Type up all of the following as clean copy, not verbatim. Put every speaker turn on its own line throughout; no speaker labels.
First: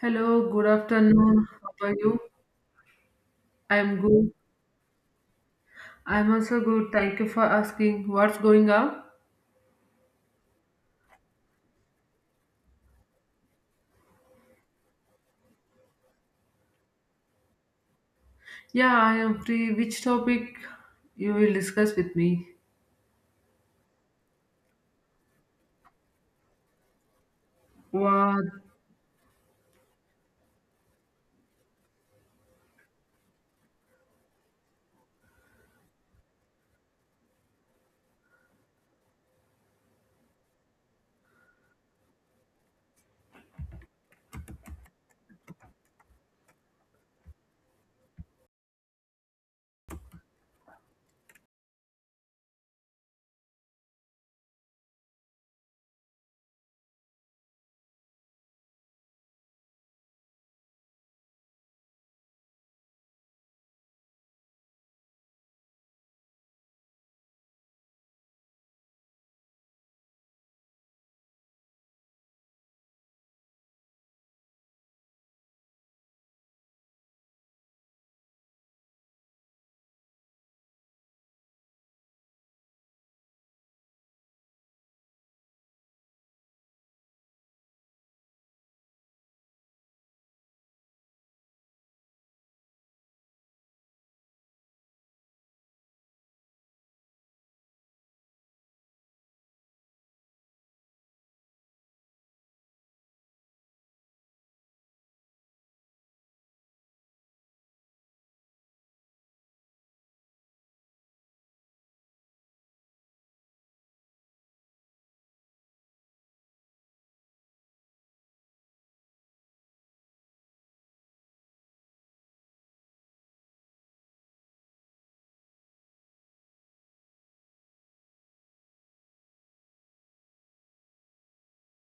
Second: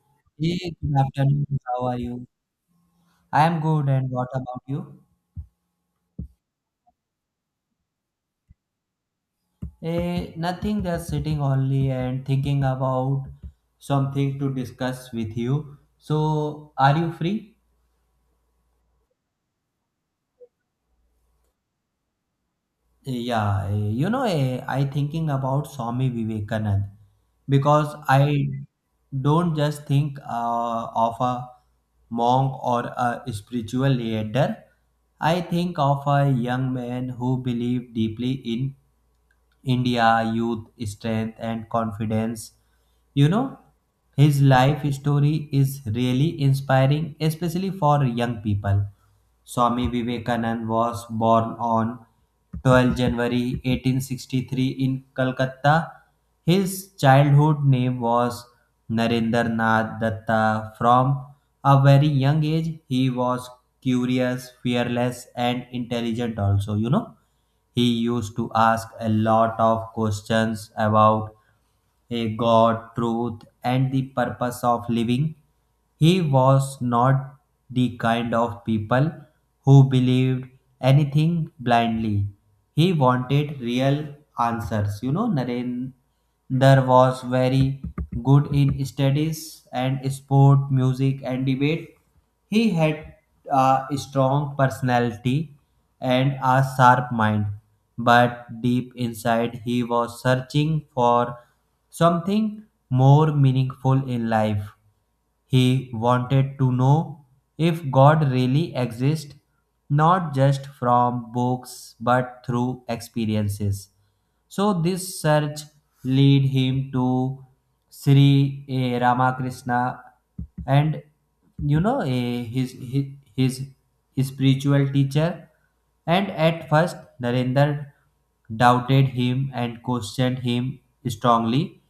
Hello, good
Hey, good
afternoon.
afternoon. How
How are
are
you?
you? I am good,
I'm
and what
good.
about you?
I'm also good. Thank you for asking. What's going on?
Nothing, just sitting only and thinking about something to discuss with you. So, are you free?
Yeah, I am free. Which topic you will discuss with me?
Yeah, I thinking about Swami Vivekanand because
What?
I don't just think of a monk or a spiritual leader. I think of a young man who believed deeply in India, youth, strength, and confidence. You know, his life story is really inspiring, especially for young people. Swami Vivekanand was born on 12 January 1863 in Calcutta. His childhood name was Narendra Nath Datta. From a very young age, he was curious, fearless, and intelligent, also, you know he used to ask a lot of questions about a God, truth, and the purpose of living. He was not the kind of people who believed anything blindly. He wanted real answers. You know, Narendra was very good in studies and sport, music, and debate. He had a strong personality and a sharp mind, but deep inside he was searching for something more meaningful in life. He wanted to know if God really exists, not just from books but through experiences. So this search lead him to Sri Ramakrishna and you know eh, his, his his his spiritual teacher. And at first Narendra doubted him and questioned him strongly,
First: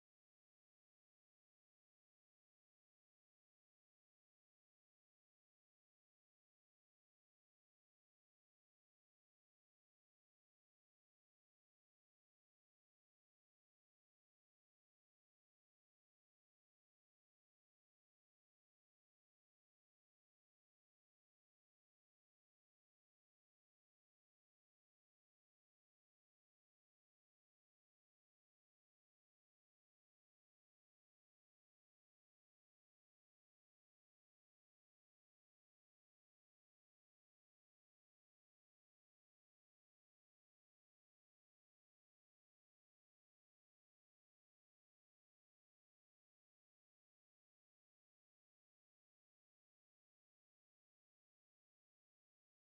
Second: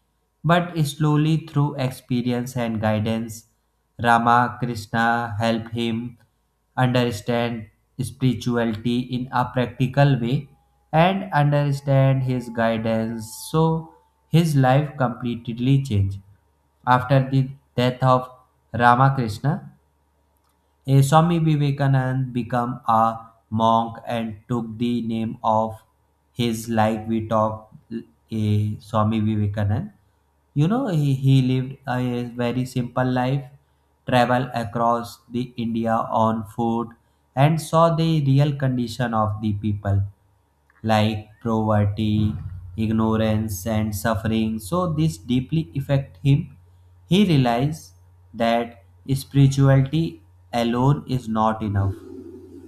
but slowly through experience and guidance Ramakrishna helped him understand spirituality in a practical way and understand his guidance. So his life completely changed after the death of Ramakrishna. A Swami Vivekanand became a monk and took the name of his, like we talk, a Swami Vivekanand. You know, he lived a very simple life, traveled across the India on foot and saw the real condition of the people like poverty, ignorance, and suffering. So this deeply affect him. He realized that spirituality alone is not enough.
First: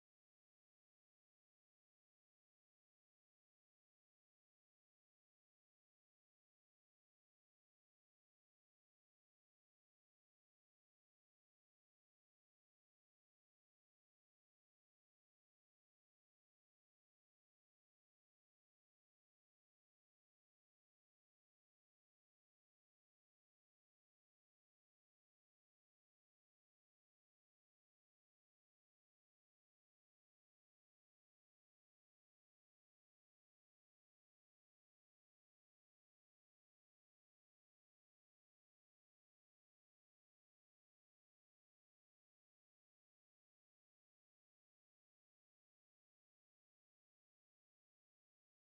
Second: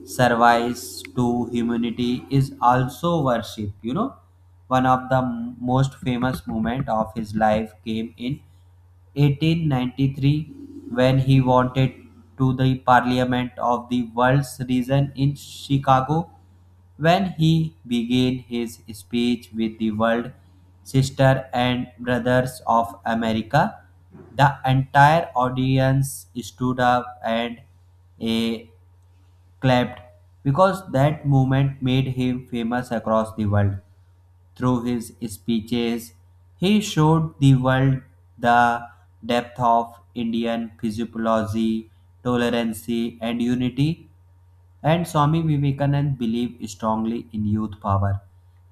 Service to humanity is also worship. You know, one of the most famous moment of his life came in 1893 when he wanted to the Parliament of the World's Region in Chicago, when he began his speech with the word sister and brothers of America. The entire audience stood up and eh, clapped because that moment made him famous across the world. Through his speeches, he showed the world the depth of Indian physiology, tolerance, and unity. And Swami Vivekananda believed strongly in youth power.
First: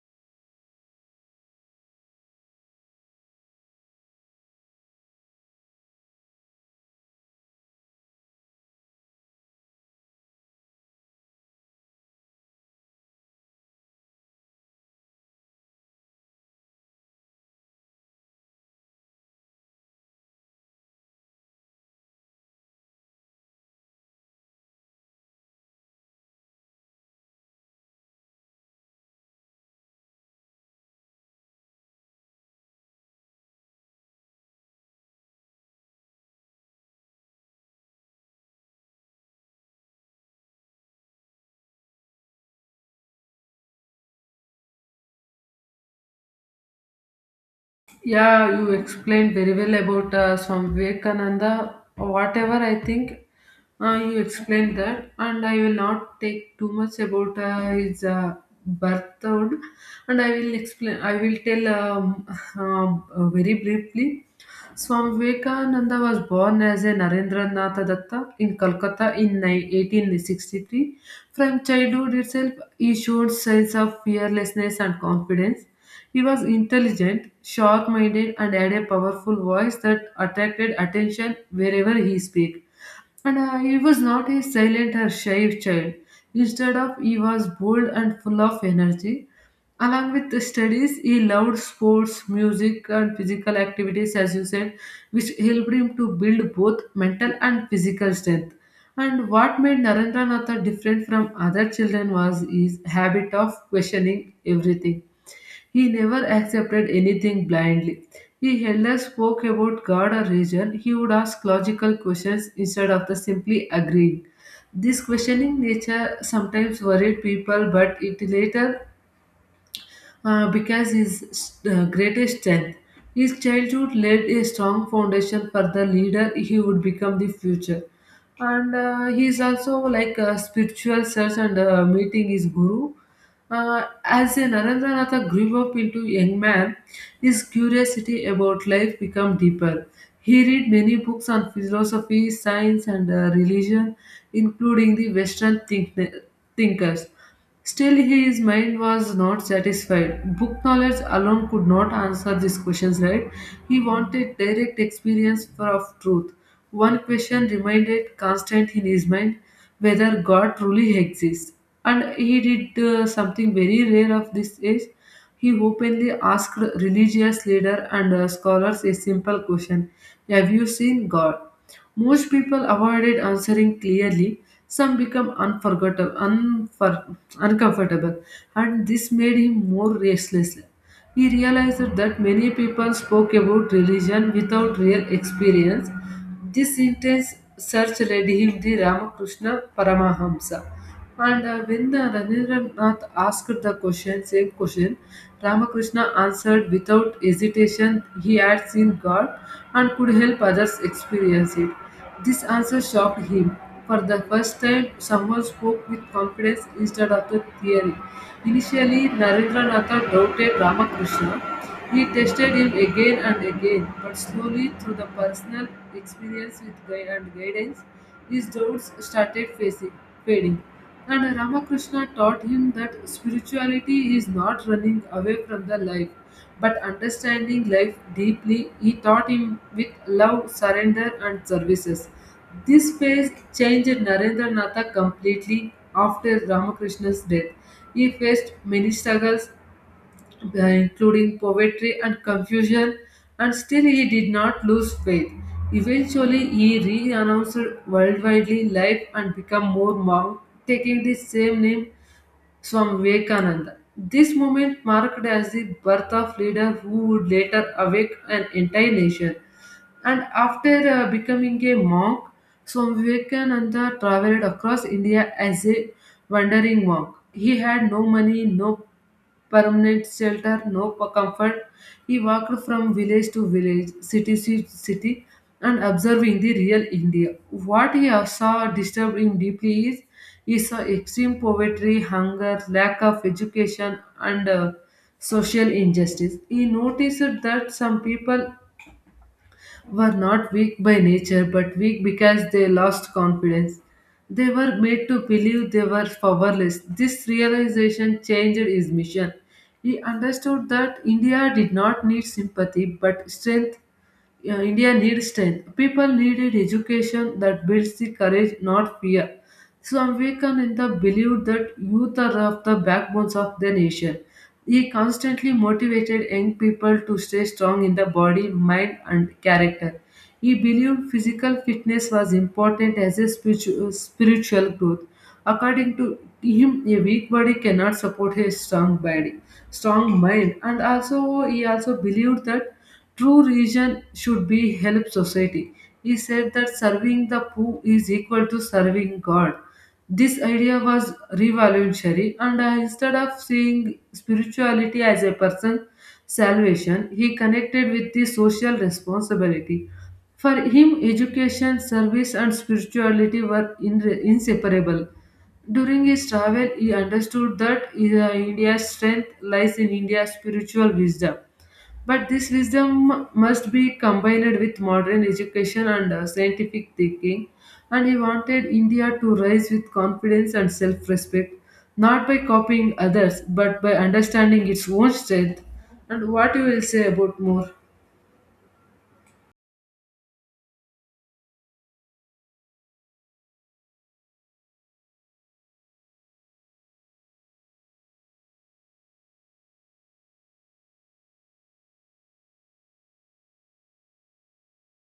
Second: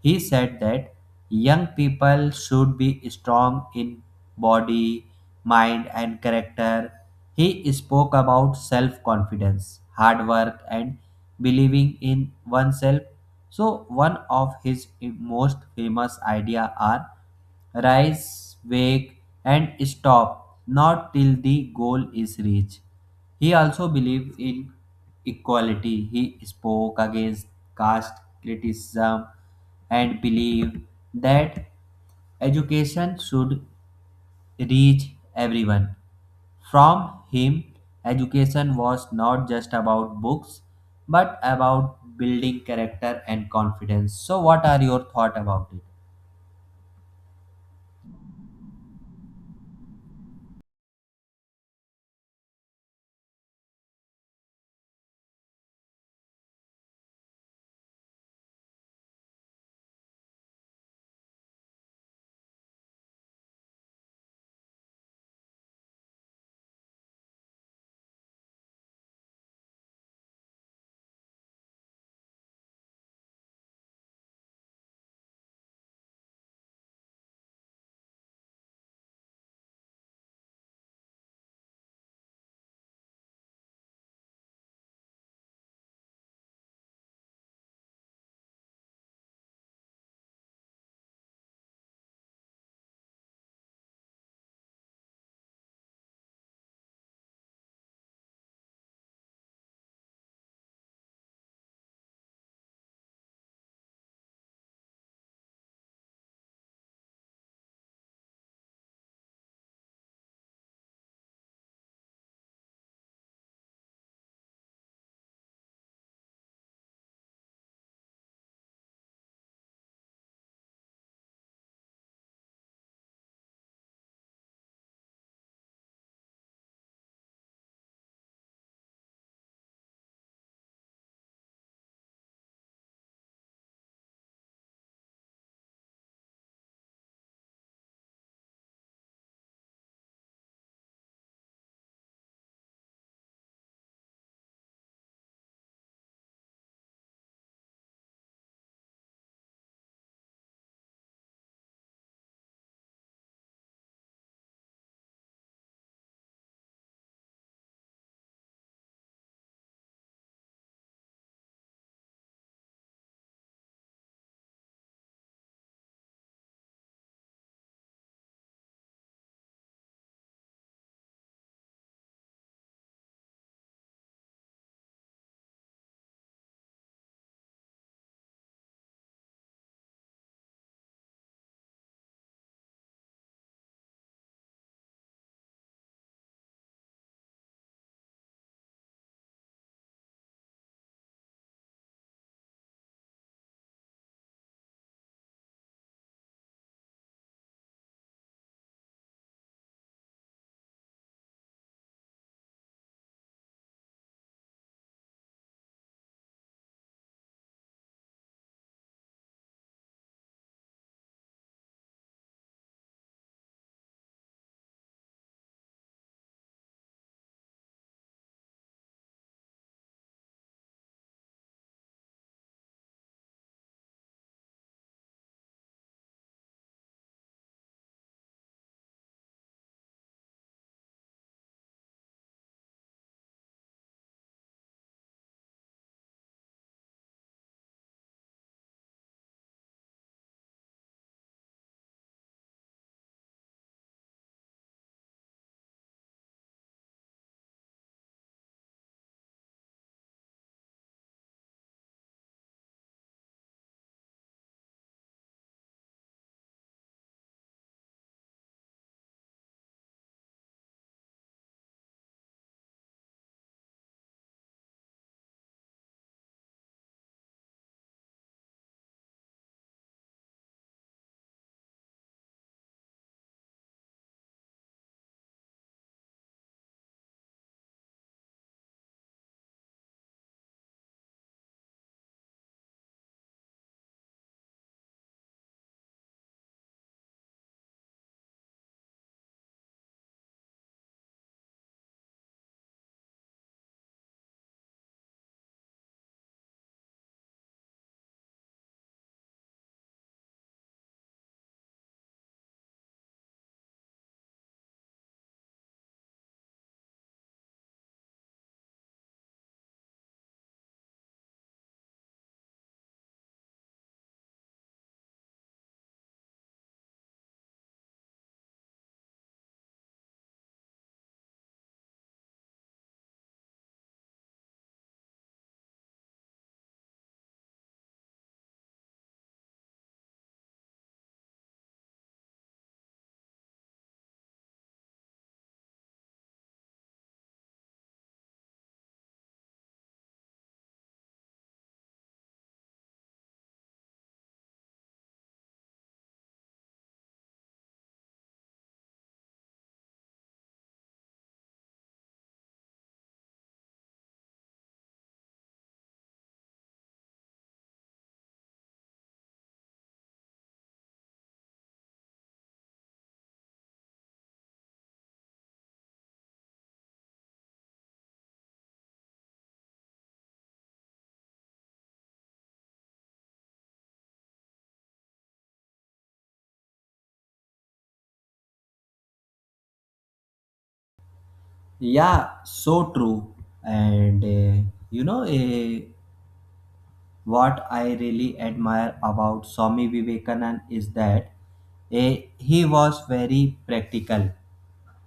He said that young people should be strong in body, mind, and character. He spoke about self confidence, hard work, and believing in oneself. So, one of his most famous ideas are rise, wake, and stop, not till the goal is reached. He also believed in equality. He spoke against caste criticism and believed that education should reach everyone. From him, education was not just about books but about building character and confidence. So, what are your thoughts about it?
Yeah, you explained very well about Swami Vivekananda. Whatever I think, you explained that, and I will not take too much about his birthhood, and I will explain. I will tell very briefly. Swami Vivekananda was born as a Narendranath Datta in Calcutta in 1863. From childhood itself, he showed signs of fearlessness and confidence. He was intelligent, sharp minded, and had a powerful voice that attracted attention wherever he spoke. And he was not a silent or shy child. Instead of, he was bold and full of energy. Along with the studies, he loved sports, music, and physical activities, as you said, which helped him to build both mental and physical strength. And what made Narendranath different from other children was his habit of questioning everything. He never accepted anything blindly. He held spoke about God or religion. He would ask logical questions instead of the simply agreeing. This questioning nature sometimes worried people, but it later because his greatest strength. His childhood laid a strong foundation for the leader he would become the future. And he is also like a spiritual search and meeting his guru. As a Narendranath grew up into young man, his curiosity about life became deeper. He read many books on philosophy, science, and religion, including the thinkers. Still, his mind was not satisfied. Book knowledge alone could not answer these questions, right? He wanted direct of truth. One question remained constant in his mind whether God truly exists. And he did something very rare of this age. He openly asked religious leaders and scholars a simple question: Have you seen God? Most people avoided answering clearly. Some become uncomfortable, and this made him more restless. He realized that many people spoke about religion without real experience. This intense search led him to Ramakrishna Paramahamsa. And when Rabindranath asked the question, same question, Ramakrishna answered without hesitation he had seen God and could help others experience it. This answer shocked him. For the first time, someone spoke with confidence instead of the theory. Initially, Narendranath doubted Ramakrishna. He tested him again and again, but slowly, through the personal experience with guide and guidance, his doubts started fading. And Ramakrishna taught him that spirituality is not running away from the life but understanding life deeply, he taught him with love, surrender, and services. This phase changed Narendranath completely after Ramakrishna's death. He faced many struggles, including poverty and confusion, and still he did not lose faith. Eventually, he re-announced worldwide life and became more monk, taking the same name Swami Vivekananda. This moment marked as the birth of leader who would later awake an entire nation. And after becoming a monk, Swami Vivekananda traveled across India as a wandering monk. He had no money, no permanent shelter, no p- comfort. He walked from village to village, city to city, and observing the real India. What he saw disturbed him deeply is he saw extreme poverty, hunger, lack of education, and social injustice. He noticed that some people were not weak by nature but weak because they lost confidence. They were made to believe they were powerless. This realization changed his mission. He understood that India did not need sympathy but strength, yeah, India needs strength. People needed education that builds the courage, not fear. Swami Vivekananda believed that youth are of the backbones of the nation. He constantly motivated young people to stay strong in the body, mind, and character. He believed physical fitness was important as a spiritual growth. According to him, a weak body cannot support a strong body, strong mind, and also he also believed that. True religion should be help society. He said that serving the poor is equal to serving God. This idea was revolutionary, and instead of seeing spirituality as a person's salvation, he connected with the social responsibility. For him, education, service, and spirituality were inseparable. During his travel, he understood that India's strength lies in India's spiritual wisdom. But this wisdom must be combined with modern education and scientific thinking. And he wanted India to rise with confidence and self respect, not by copying others, but by understanding its own strength. And what you will say about more?
Yeah, so true. And you know, what I really admire about Swami Vivekanand is that he was very practical,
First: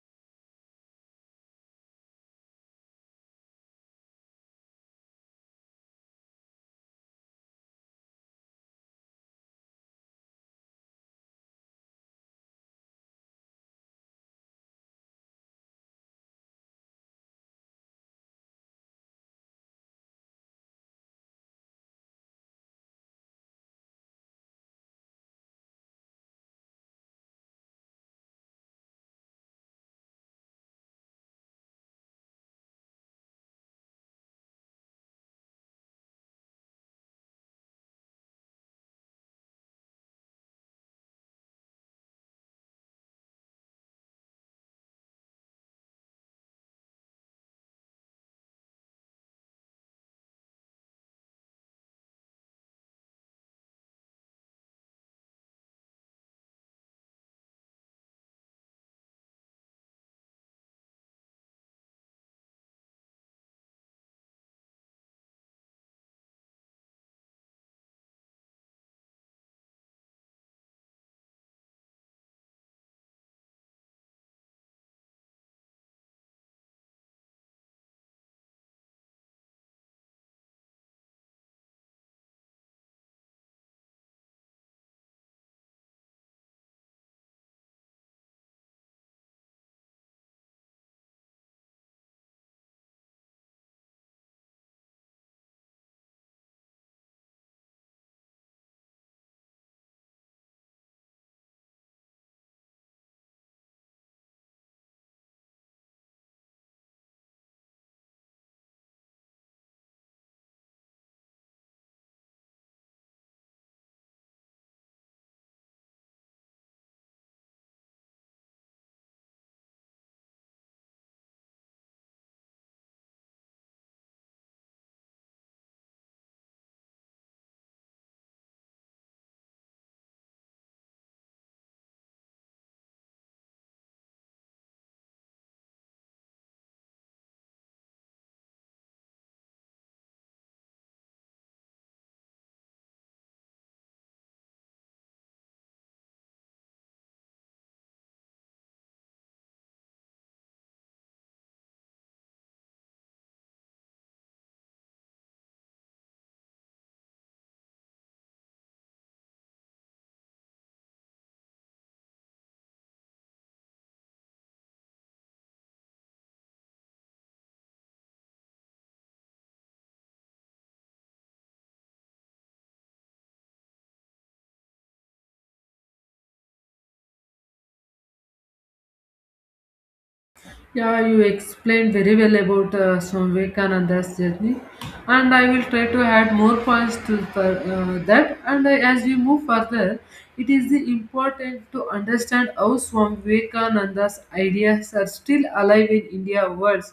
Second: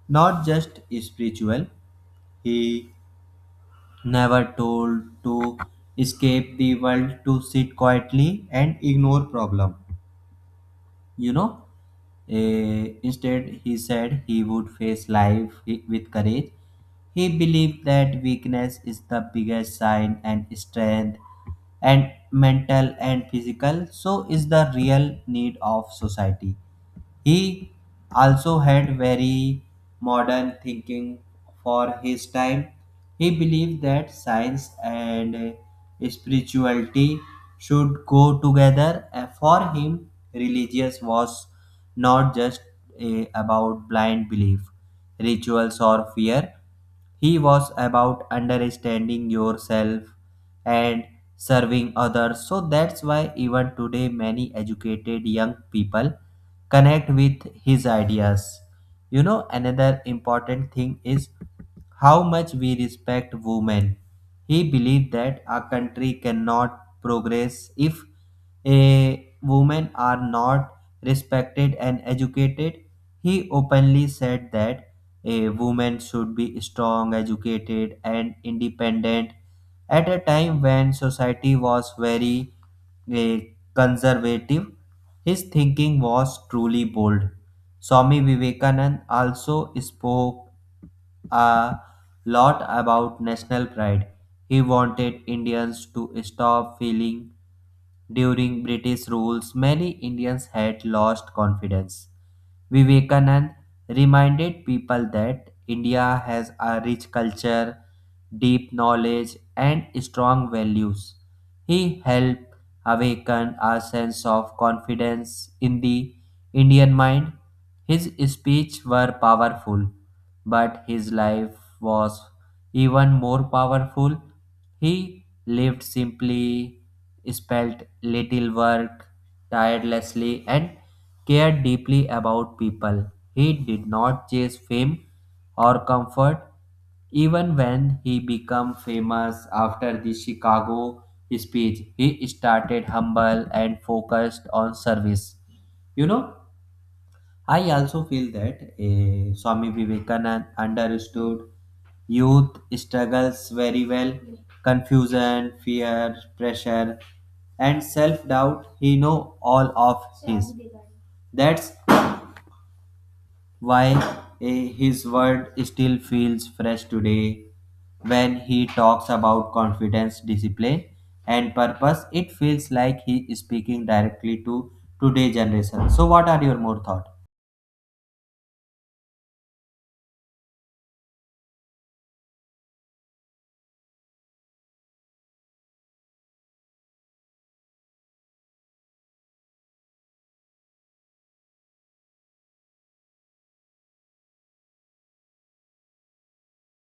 not just spiritual. He never told to escape the world to sit quietly and ignore problem, you know. Instead he said he would face life with courage. He believed that weakness is the biggest sign and strength and mental and physical so is the real need of society. He also had very modern thinking for his time. He believed that science and spirituality should go together. And for him, religious was not just about blind belief, rituals, or fear. He was about understanding yourself and serving others. So that's why even today many educated young people connect with his ideas. You know, another important thing is how much we respect women. He believed that a country cannot progress if a women are not respected and educated. He openly said that a woman should be strong, educated, and independent. At a time when society was very a conservative, his thinking was truly bold. Swami Vivekanand also spoke a lot about national pride. He wanted Indians to stop feeling during British rules many Indians had lost confidence. Vivekanand reminded people that India has a rich culture, deep knowledge, and strong values. He helped awaken a sense of confidence in the Indian mind. His speeches were powerful, but his life was even more powerful. He lived simply, spent little work tirelessly, and cared deeply about people. He did not chase fame or comfort. Even when he became famous after the Chicago speech, he started humble and focused on service. You know, I also feel that Swami Vivekananda understood youth struggles very well: confusion, fear, pressure, and self doubt. He know all of his. That's why his word still feels fresh today when he talks about confidence, discipline, and purpose. It feels like he is speaking directly to today's generation. So, what are your more thoughts?
Yeah, you explained very well about Swami Vivekananda's journey, and I will try to add more points to that. And I, as we move further, it is important to understand how Swami Vivekananda's ideas are still alive in India worlds,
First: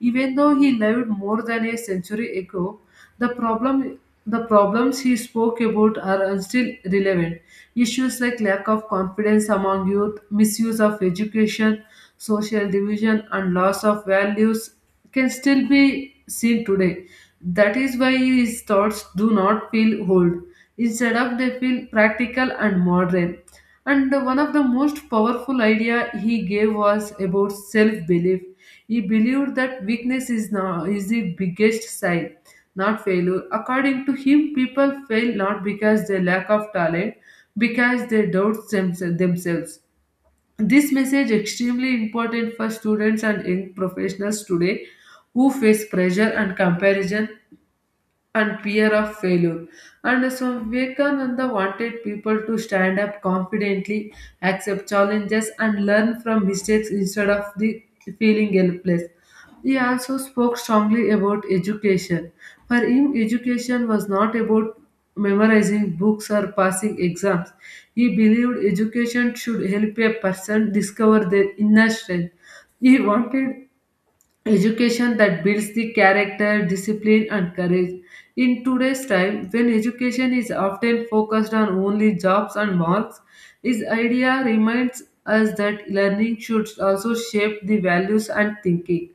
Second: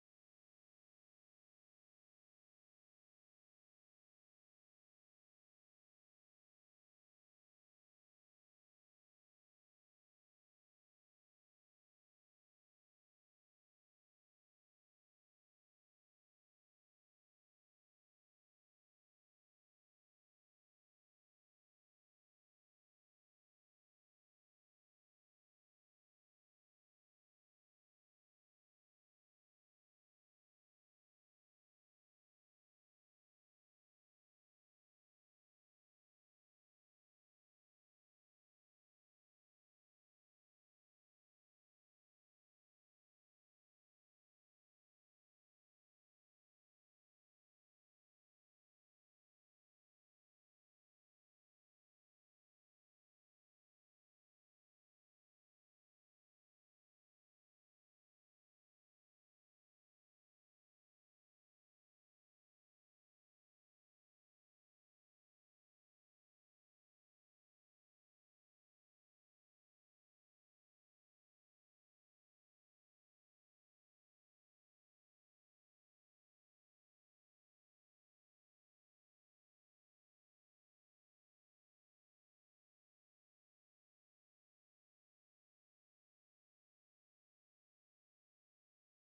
even though he lived more than a century ago. The problem the problems he spoke about are still relevant. Issues like lack of confidence among youth, misuse of education, social division, and loss of values can still be seen today. That is why his thoughts do not feel old. Instead of they feel practical and modern. And one of the most powerful idea he gave was about self-belief. He believed that weakness is now is the biggest sign, not failure. According to him, people fail not because they lack of talent, because they themselves. This message extremely important for students and young professionals today who face pressure and comparison and fear of failure. And so Vivekananda wanted people to stand up confidently, accept challenges, and learn from mistakes instead of the feeling helpless. He also spoke strongly about education. For him, education was not about memorizing books or passing exams. He believed education should help a person discover their inner strength. He wanted education that builds the character, discipline, and courage. In today's time, when education is often focused on only jobs and marks, this idea reminds us that learning should also shape the values and thinking.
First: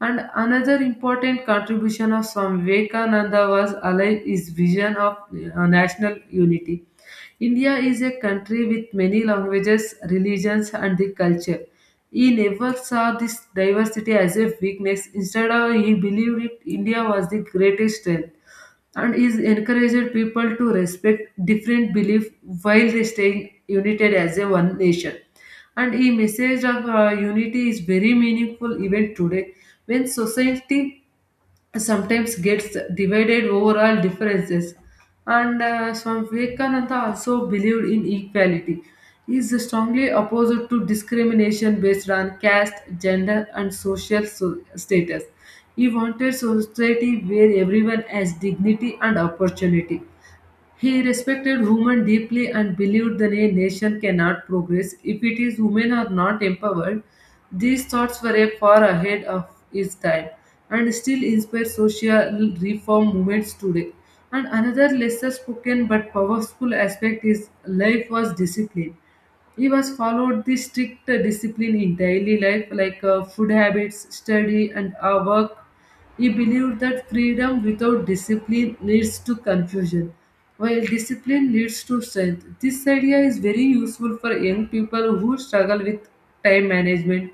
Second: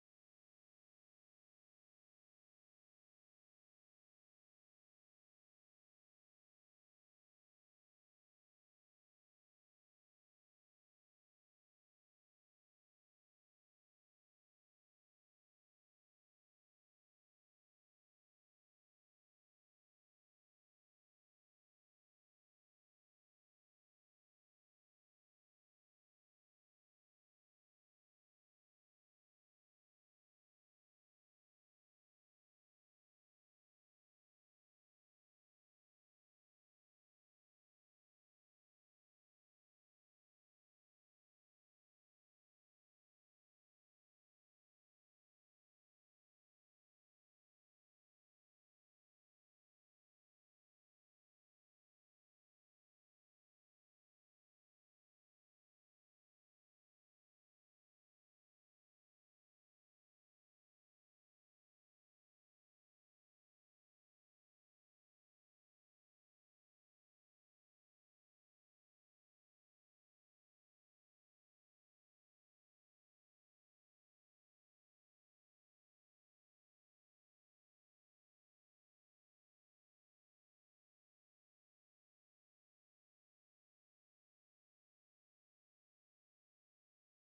And another important contribution of Swami Vivekananda was alive his vision of national unity. India is a country with many languages, religions, and the culture. He never saw this diversity as a weakness. Instead, of, he believed it India was the greatest strength and is encouraged people to respect different beliefs while they staying united as a one nation. And a message of unity is very meaningful even today when society sometimes gets divided over all differences and Swami Vivekananda also believed in equality. He is strongly opposed to discrimination based on caste, gender and status. He wanted society where everyone has dignity and opportunity. He respected women deeply and believed that a nation cannot progress if it is women are not empowered. These thoughts were far ahead of his time and still inspire social reform movements today. And another lesser spoken but powerful aspect is life was discipline. He was followed the strict discipline in daily life, like food habits, study, and work. He believed that freedom without discipline leads to confusion, while discipline leads to strength. This idea is very useful for young people who struggle with time management,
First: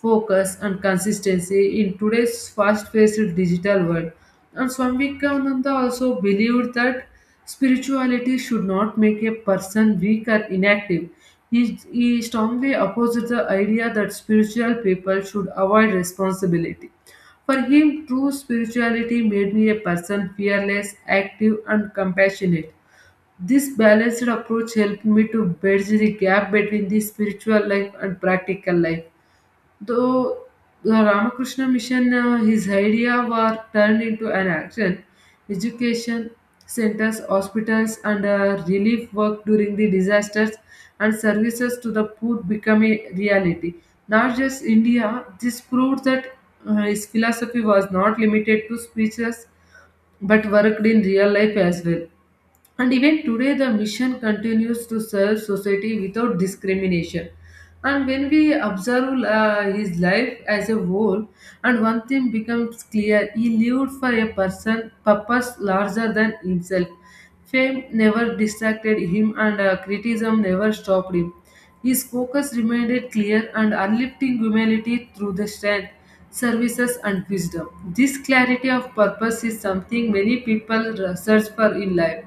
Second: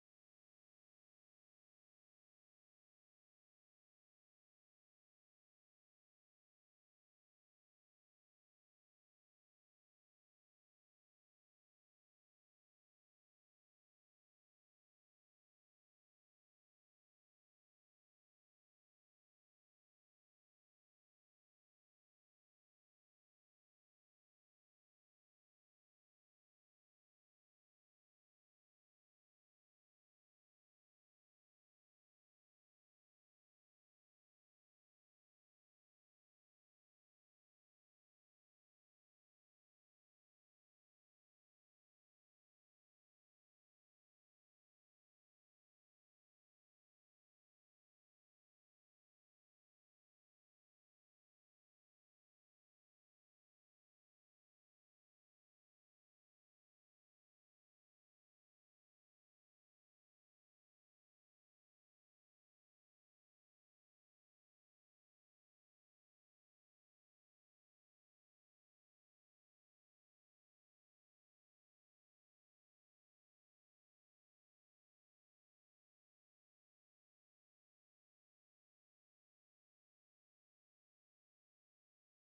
focus, and consistency in today's fast paced digital world. And Swami Vivekananda also believed that spirituality should not make a person weak or inactive. He strongly opposed the idea that spiritual people should avoid responsibility. For him, true spirituality made me a person fearless, active, and compassionate. This balanced approach helped me to bridge the gap between the spiritual life and practical life. Though the Ramakrishna Mission, his ideas were turned into an action. Education centers, hospitals, and relief work during the disasters and services to the poor become a reality. Not just India, this proved that his philosophy was not limited to speeches but worked in real life as well. And even today, the mission continues to serve society without discrimination. And when we observe his life as a whole, and one thing becomes clear he lived for a person purpose larger than himself. Fame never distracted him, and criticism never stopped him. His focus remained clear and uplifting humanity through the strength, services, and wisdom. This clarity of purpose is something many people search for in life.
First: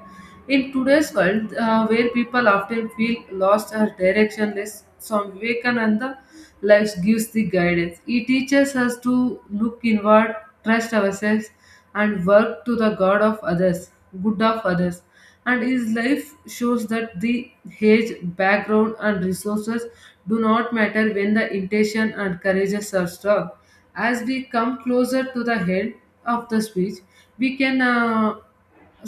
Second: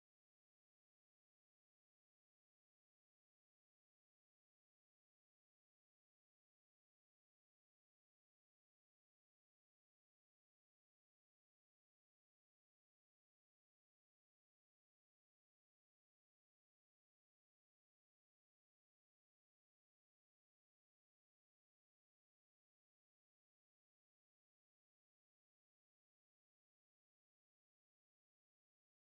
In today's world, where people often feel lost or directionless, Swami Vivekananda life gives the guidance. He teaches us to look inward, trust ourselves, and work to the good of others. And his life shows that the age, background, and resources do not matter when the intention and courageous are strong. As we come closer to the end of the speech, we can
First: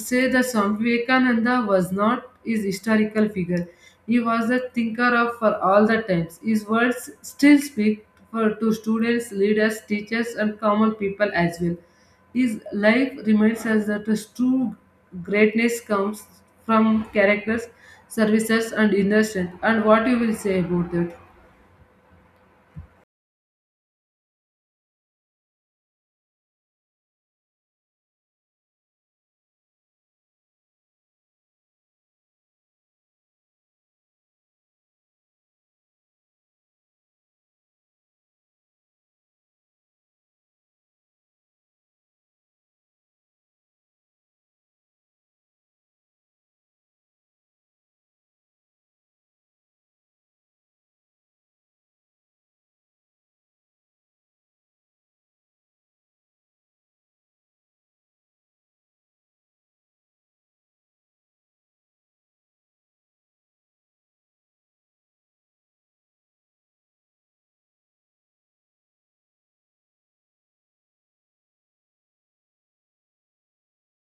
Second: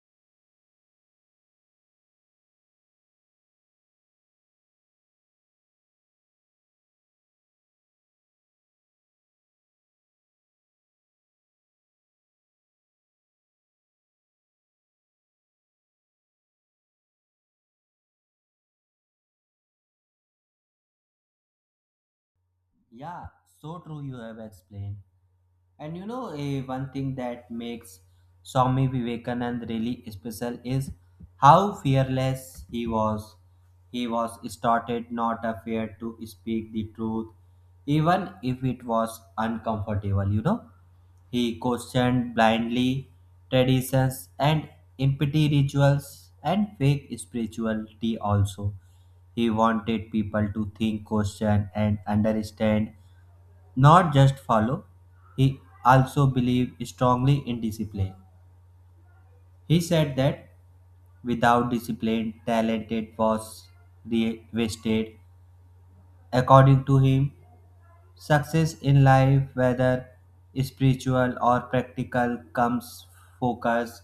say that Swami Vivekananda was not his historical figure. He was a thinker of for all the times. His words still speak for to students, leaders, teachers, and common people as well. His life reminds us that his true greatness comes from characters, services, and inner strength. And what you will say about that?
Yeah, so true you have explained. And you know, one thing that makes Swami Vivekanand really special is how fearless he was. He was started not afraid to speak the truth, even if it was uncomfortable, you know. He questioned blindly traditions and empty rituals and fake spirituality also. He wanted people to think, question, and understand, not just follow. He also believed strongly in discipline. He said that without discipline, talent was wasted. According to him, success in life, whether spiritual or practical, comes focus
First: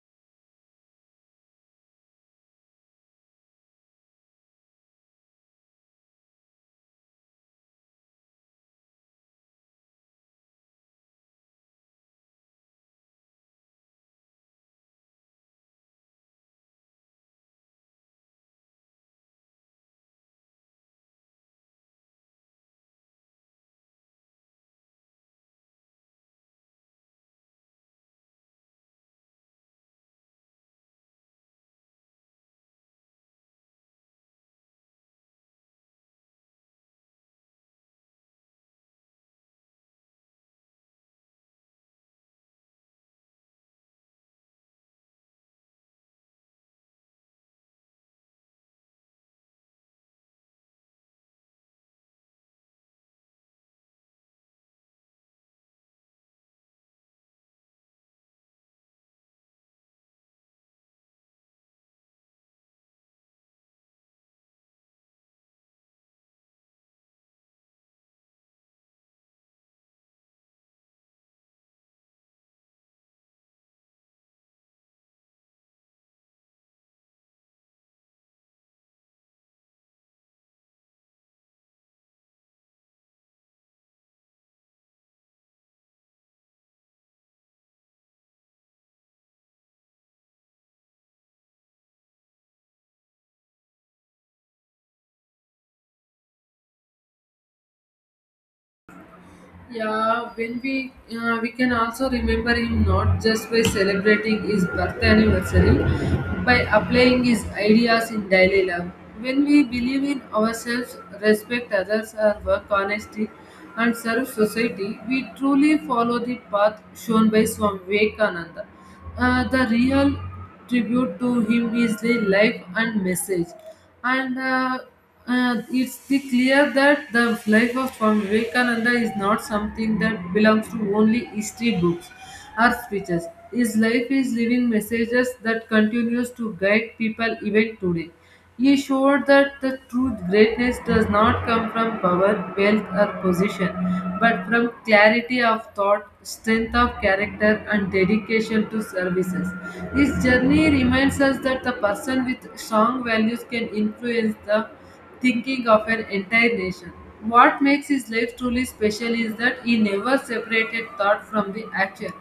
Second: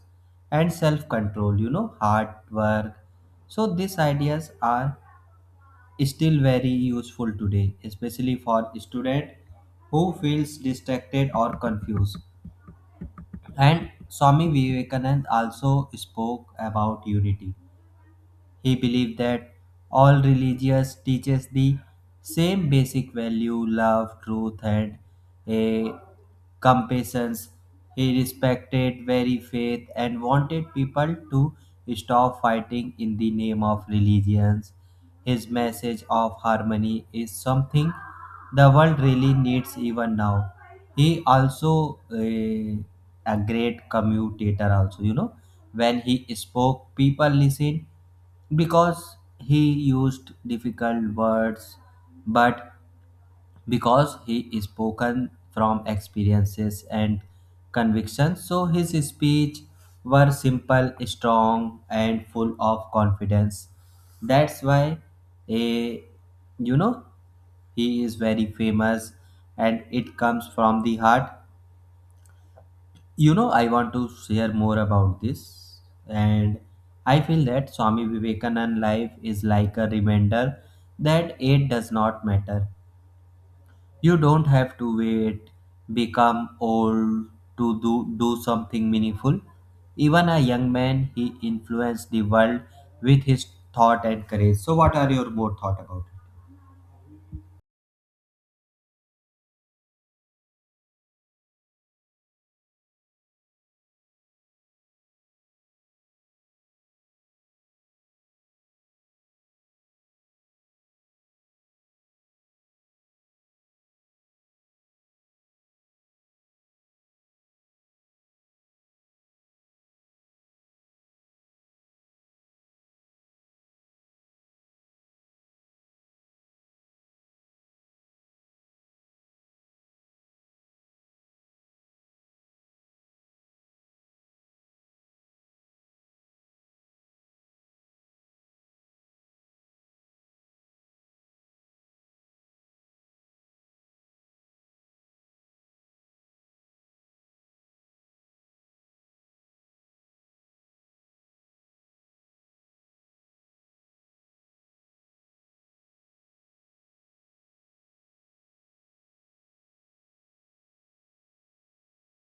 and self control, you know, hard work. So, these ideas are still very useful today, especially for student who feels distracted or confused. And Swami Vivekananda also spoke about unity. He believed that all religious teaches the same basic value, love, truth, and a compassions. He respected very faith and wanted people to stop fighting in the name of religions. His message of harmony is something the world really needs even now. He also a great commutator also, you know. When he spoke, people listened because he used difficult words, but because he spoken from experiences and convictions, so his speech were simple, strong, and full of confidence. That's why, a you know, he is very famous, and it comes from the heart. You know, I want to share more about this, and I feel that Swami Vivekanand life is like a reminder that age does not matter. You don't have to wait, become old to do something meaningful. Even a young man, he influenced the world with his thought and courage. So, what are your more thought about it?
Yeah, when we can also remember him not just by celebrating his birth anniversary, by applying his ideas in daily life. When we believe in ourselves, respect others, our work honestly, and serve society, we truly follow the path shown by Swami Vivekananda. The real tribute to him is the life and message, and it's the clear that the life of Swami Vivekananda is not something that belongs to only history books or speeches. His life is living messages that continues to guide people even today. He showed that the true greatness does not come from power, wealth, or position, but from clarity of thought, strength of character, and dedication to services. His journey reminds us that the person with strong values can influence the thinking of an entire nation. What makes his life truly special is that he never separated thought from the action.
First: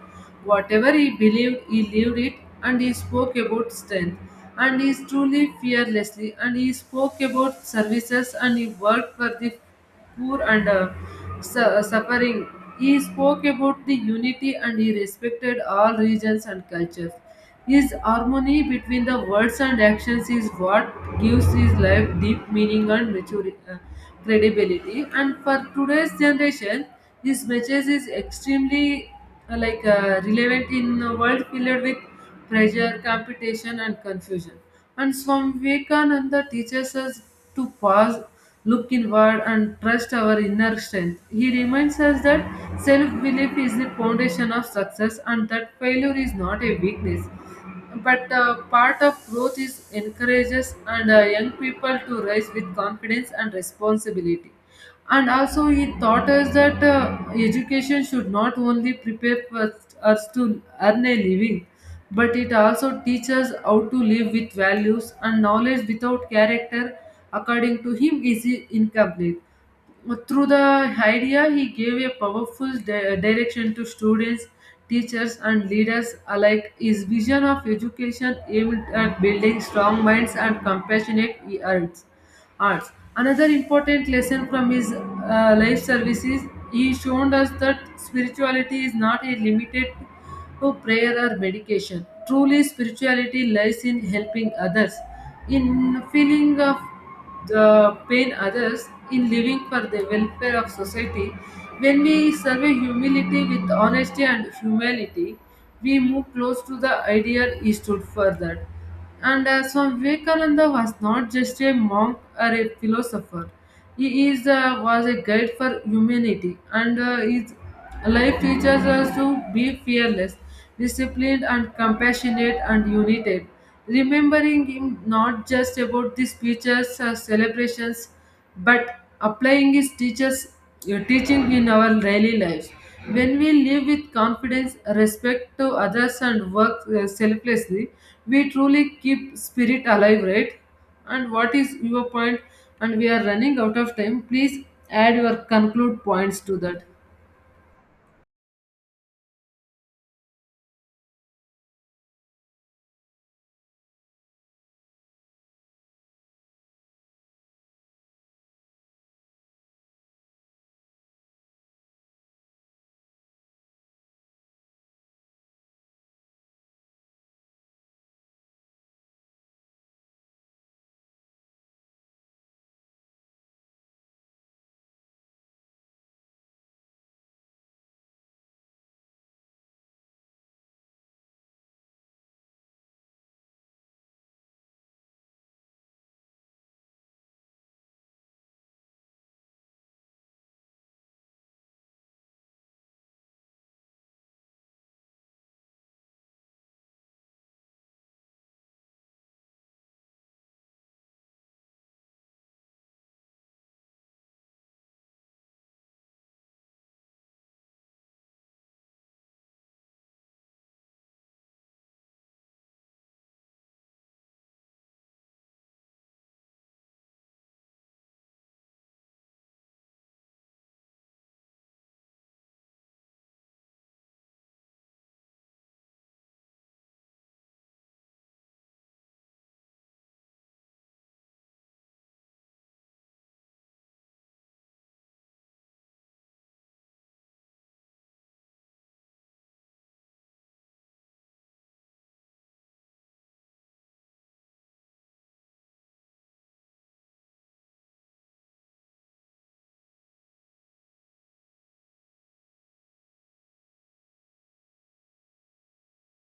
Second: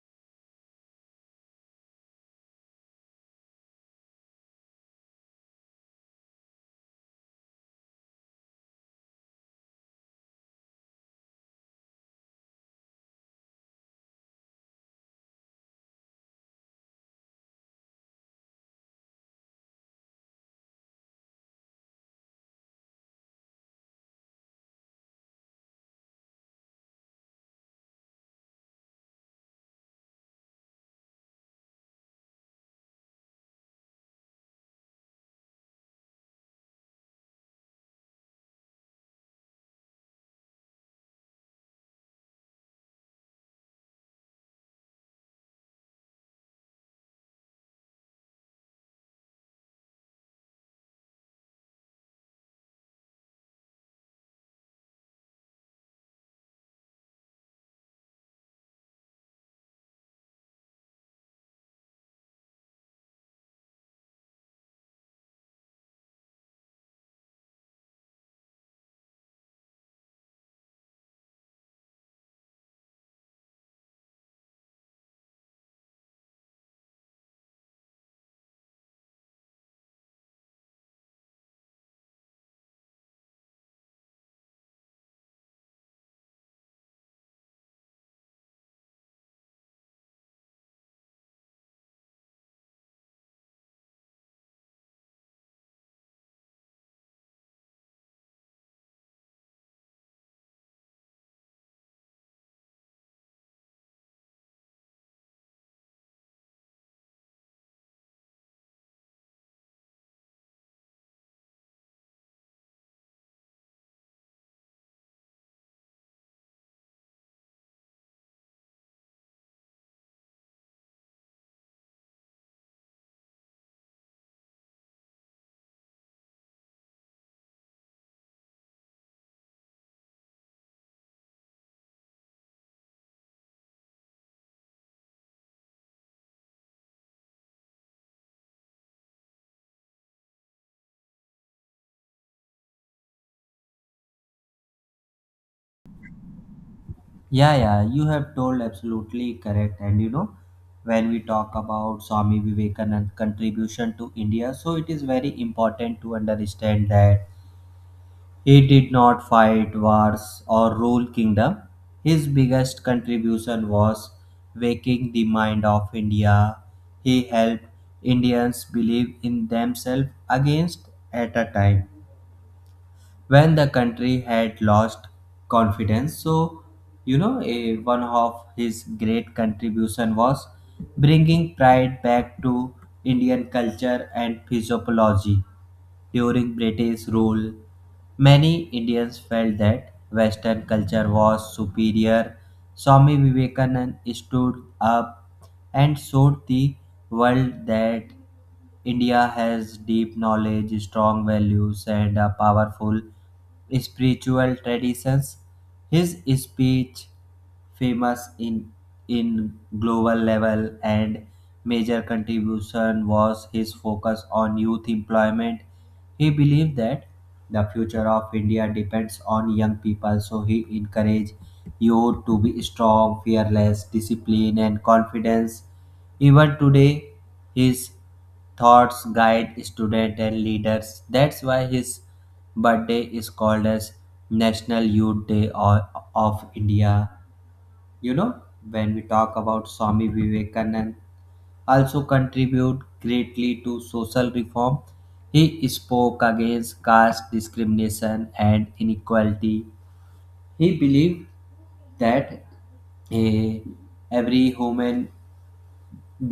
Whatever he believed, he lived it, and he spoke about strength. And he is truly fearlessly, and he spoke about services, and he worked for the poor and suffering. He spoke about the unity, and he respected all regions and cultures. His harmony between the words and actions is what gives his life deep meaning and maturity, credibility. And for today's generation, his message is extremely relevant in a world filled with pressure, competition, and confusion. And Swami Vivekananda teaches us to pause, look inward, and trust our inner strength. He reminds us that self belief is the foundation of success and that failure is not a weakness but part of growth is encourages and young people to rise with confidence and responsibility. And also, he taught us that education should not only prepare for us to earn a living, but it also teaches how to live with values and knowledge without character. According to him, is incomplete. Through the idea, he gave a powerful direction to students, teachers, and leaders alike. His vision of education aimed at building strong minds and compassionate hearts arts. Another important lesson from his life services, he showed us that spirituality is not a limited to prayer or medication. Truly, spirituality lies in helping others, in feeling of the pain others, in living for the welfare of society. When we survey humility with honesty and humility, we move close to the ideal he stood for that. And Swami Vivekananda was not just a monk or a philosopher. He is was a guide for humanity, and his life teaches us to be fearless, disciplined, and compassionate and united. Remembering him not just about the speeches or celebrations, but applying is teachers' teaching in our daily lives when we live with confidence respect to others and work selflessly we truly keep spirit alive right and what is your point? And we are running out of time, please add your conclude points to that.
Yeah, yeah, you have told absolutely correct. And you know, when we talk about Swami Vivekananda's contribution to India, so it is very important to understand that he did not fight wars or rule kingdom. His biggest contribution was waking the mind of India. He helped Indians believe in themselves against at a time when the country had lost confidence. So you know, one of his great contribution was bringing pride back to indian culture and physiology. During British rule, many Indians felt that Western culture was superior. Swami Vivekananda stood up and showed the world that India has deep knowledge, strong values, and a powerful spiritual traditions. His speech famous in global level and major contribution was his focus on youth employment. He believed that the future of india depends on young people, so he encouraged youth to be strong, fearless, disciplined, and confident. Even today his thoughts guide students and leaders. That's why his birthday is called as national youth day or- of india. You know, when we talk about Swami Vivekanand, also contribute greatly to social reform. He spoke against caste discrimination and inequality. He believed that a every human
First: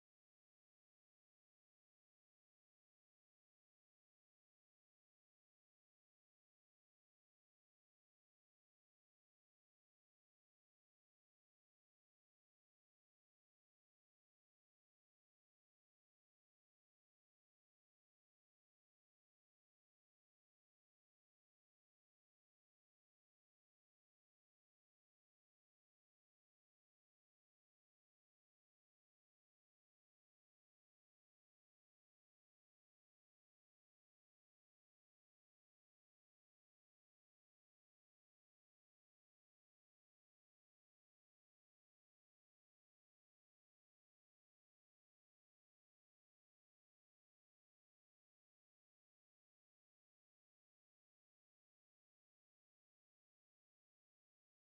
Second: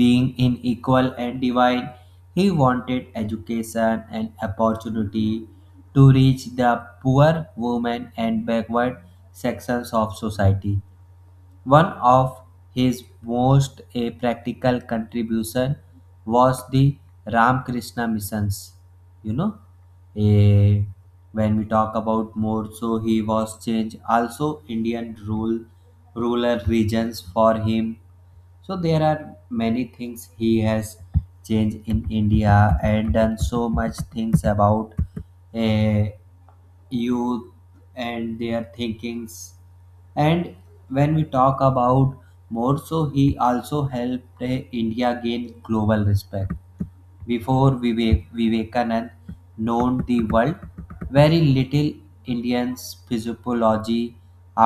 being in equal and divine. He wanted education and opportunity to reach the poor, women, and backward sections of society. One of his most practical contribution was the Ramakrishna missions. You know, Eh, when we talk about more, so he was changed also rural regions for him. So there are many things he has changed in India and done so much things about eh, youth and their thinkings. And when we talk about more, so he also helped india gain global respect. Before Vivekanand known the world, very little Indians physiology.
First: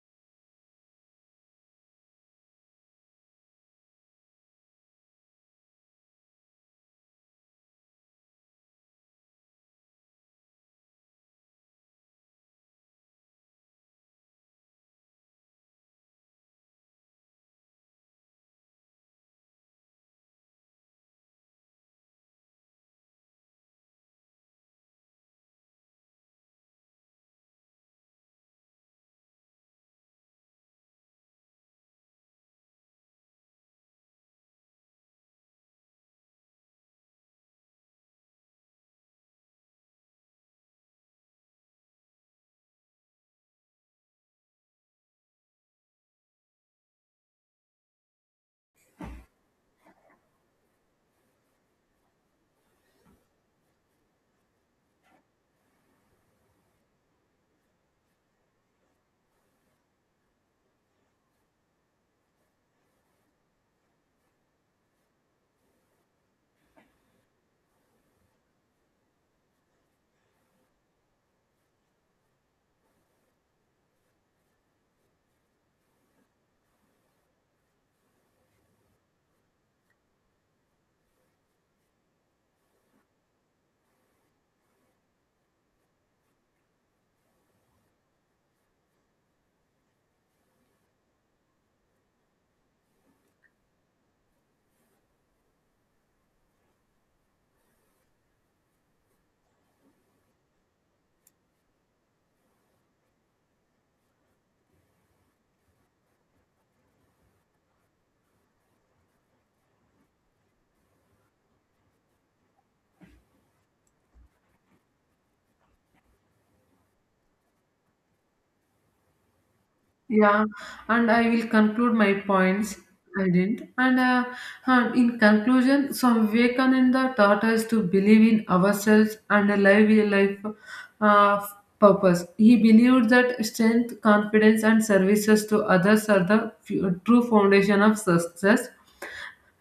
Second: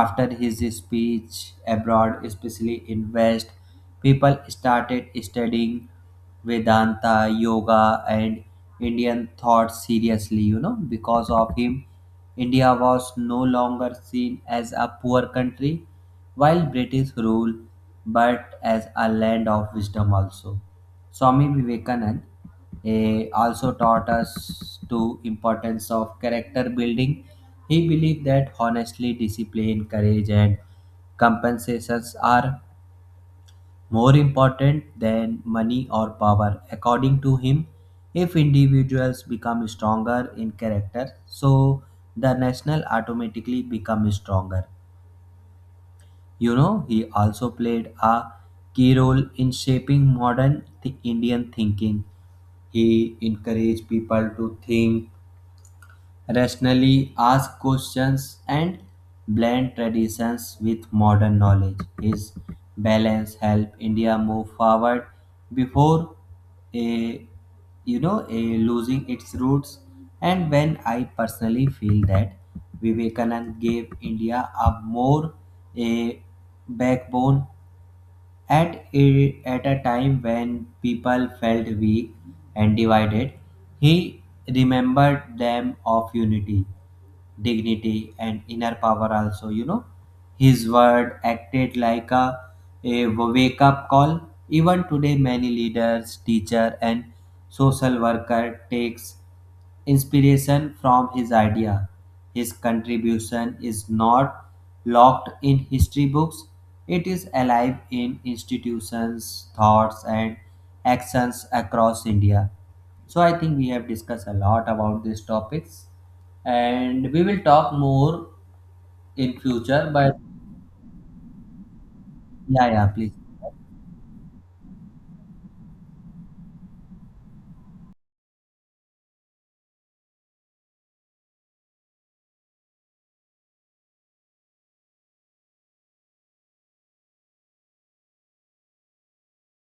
After his speech abroad, especially in West, people started studying Vedanta, yoga, and Indian thought seriously, you know, because of him. India was no longer seen as a poor country while British rule, but as a land of wisdom also. Swami Vivekanand also taught us to importance of character building. He believed that honestly, discipline, courage, and compensations are more important than money or power. According to him, if individuals become stronger in character, so the national automatically becomes stronger. You know, he also played a key role in shaping modern Indian thinking. He encouraged people to think rationally, ask questions and blend traditions with modern knowledge. His balance help India move forward before a you know a losing its roots. And when I personally feel that Vivekanand gave India a more a backbone at at a time when people felt weak and divided, he remembered them of unity, dignity, and inner power also, you know. His word acted like a wake up call. Even today, many leaders, teacher, and social worker takes inspiration from his idea. His contribution is not locked in history books, it is alive in institutions, thoughts, and actions across India. So, I think we have discussed a lot about these topics and we will talk more in future. But
Yeah, and I will conclude my
yeah,
points.
yeah, please.
I didn't. In conclusion, Swami Vivekananda taught us to believe in ourselves and live a life uh, of purpose. He believed that strength, confidence, and services to others are the true foundation of success,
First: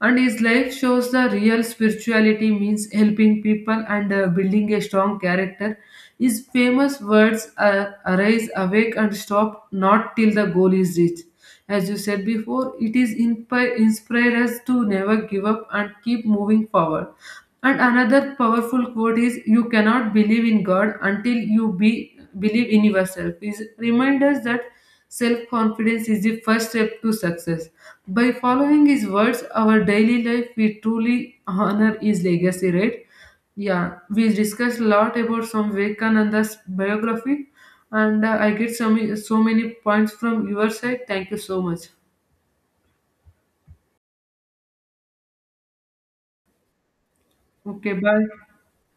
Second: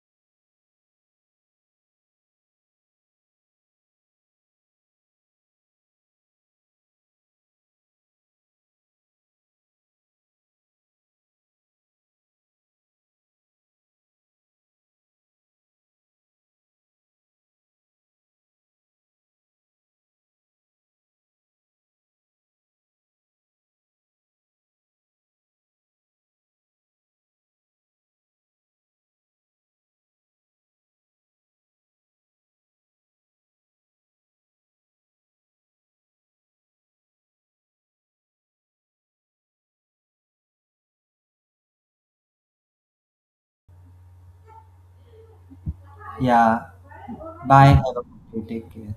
and his life shows the real spirituality means helping people and building a strong character. His famous words are arise awake and stop not till the goal is reached. As you said before, it is inspire us to never give up and keep moving forward. And another powerful quote is you cannot believe in god until you be believe in yourself is remind us that self confidence is the first step to success. By following his words, our daily life we truly honor his legacy, right? Yeah, we discussed a lot about some Vivekananda's biography, and I get some so many points from your side. Thank you so much.
Yeah, bye.
Okay,
Have a
bye.
good day. Take care.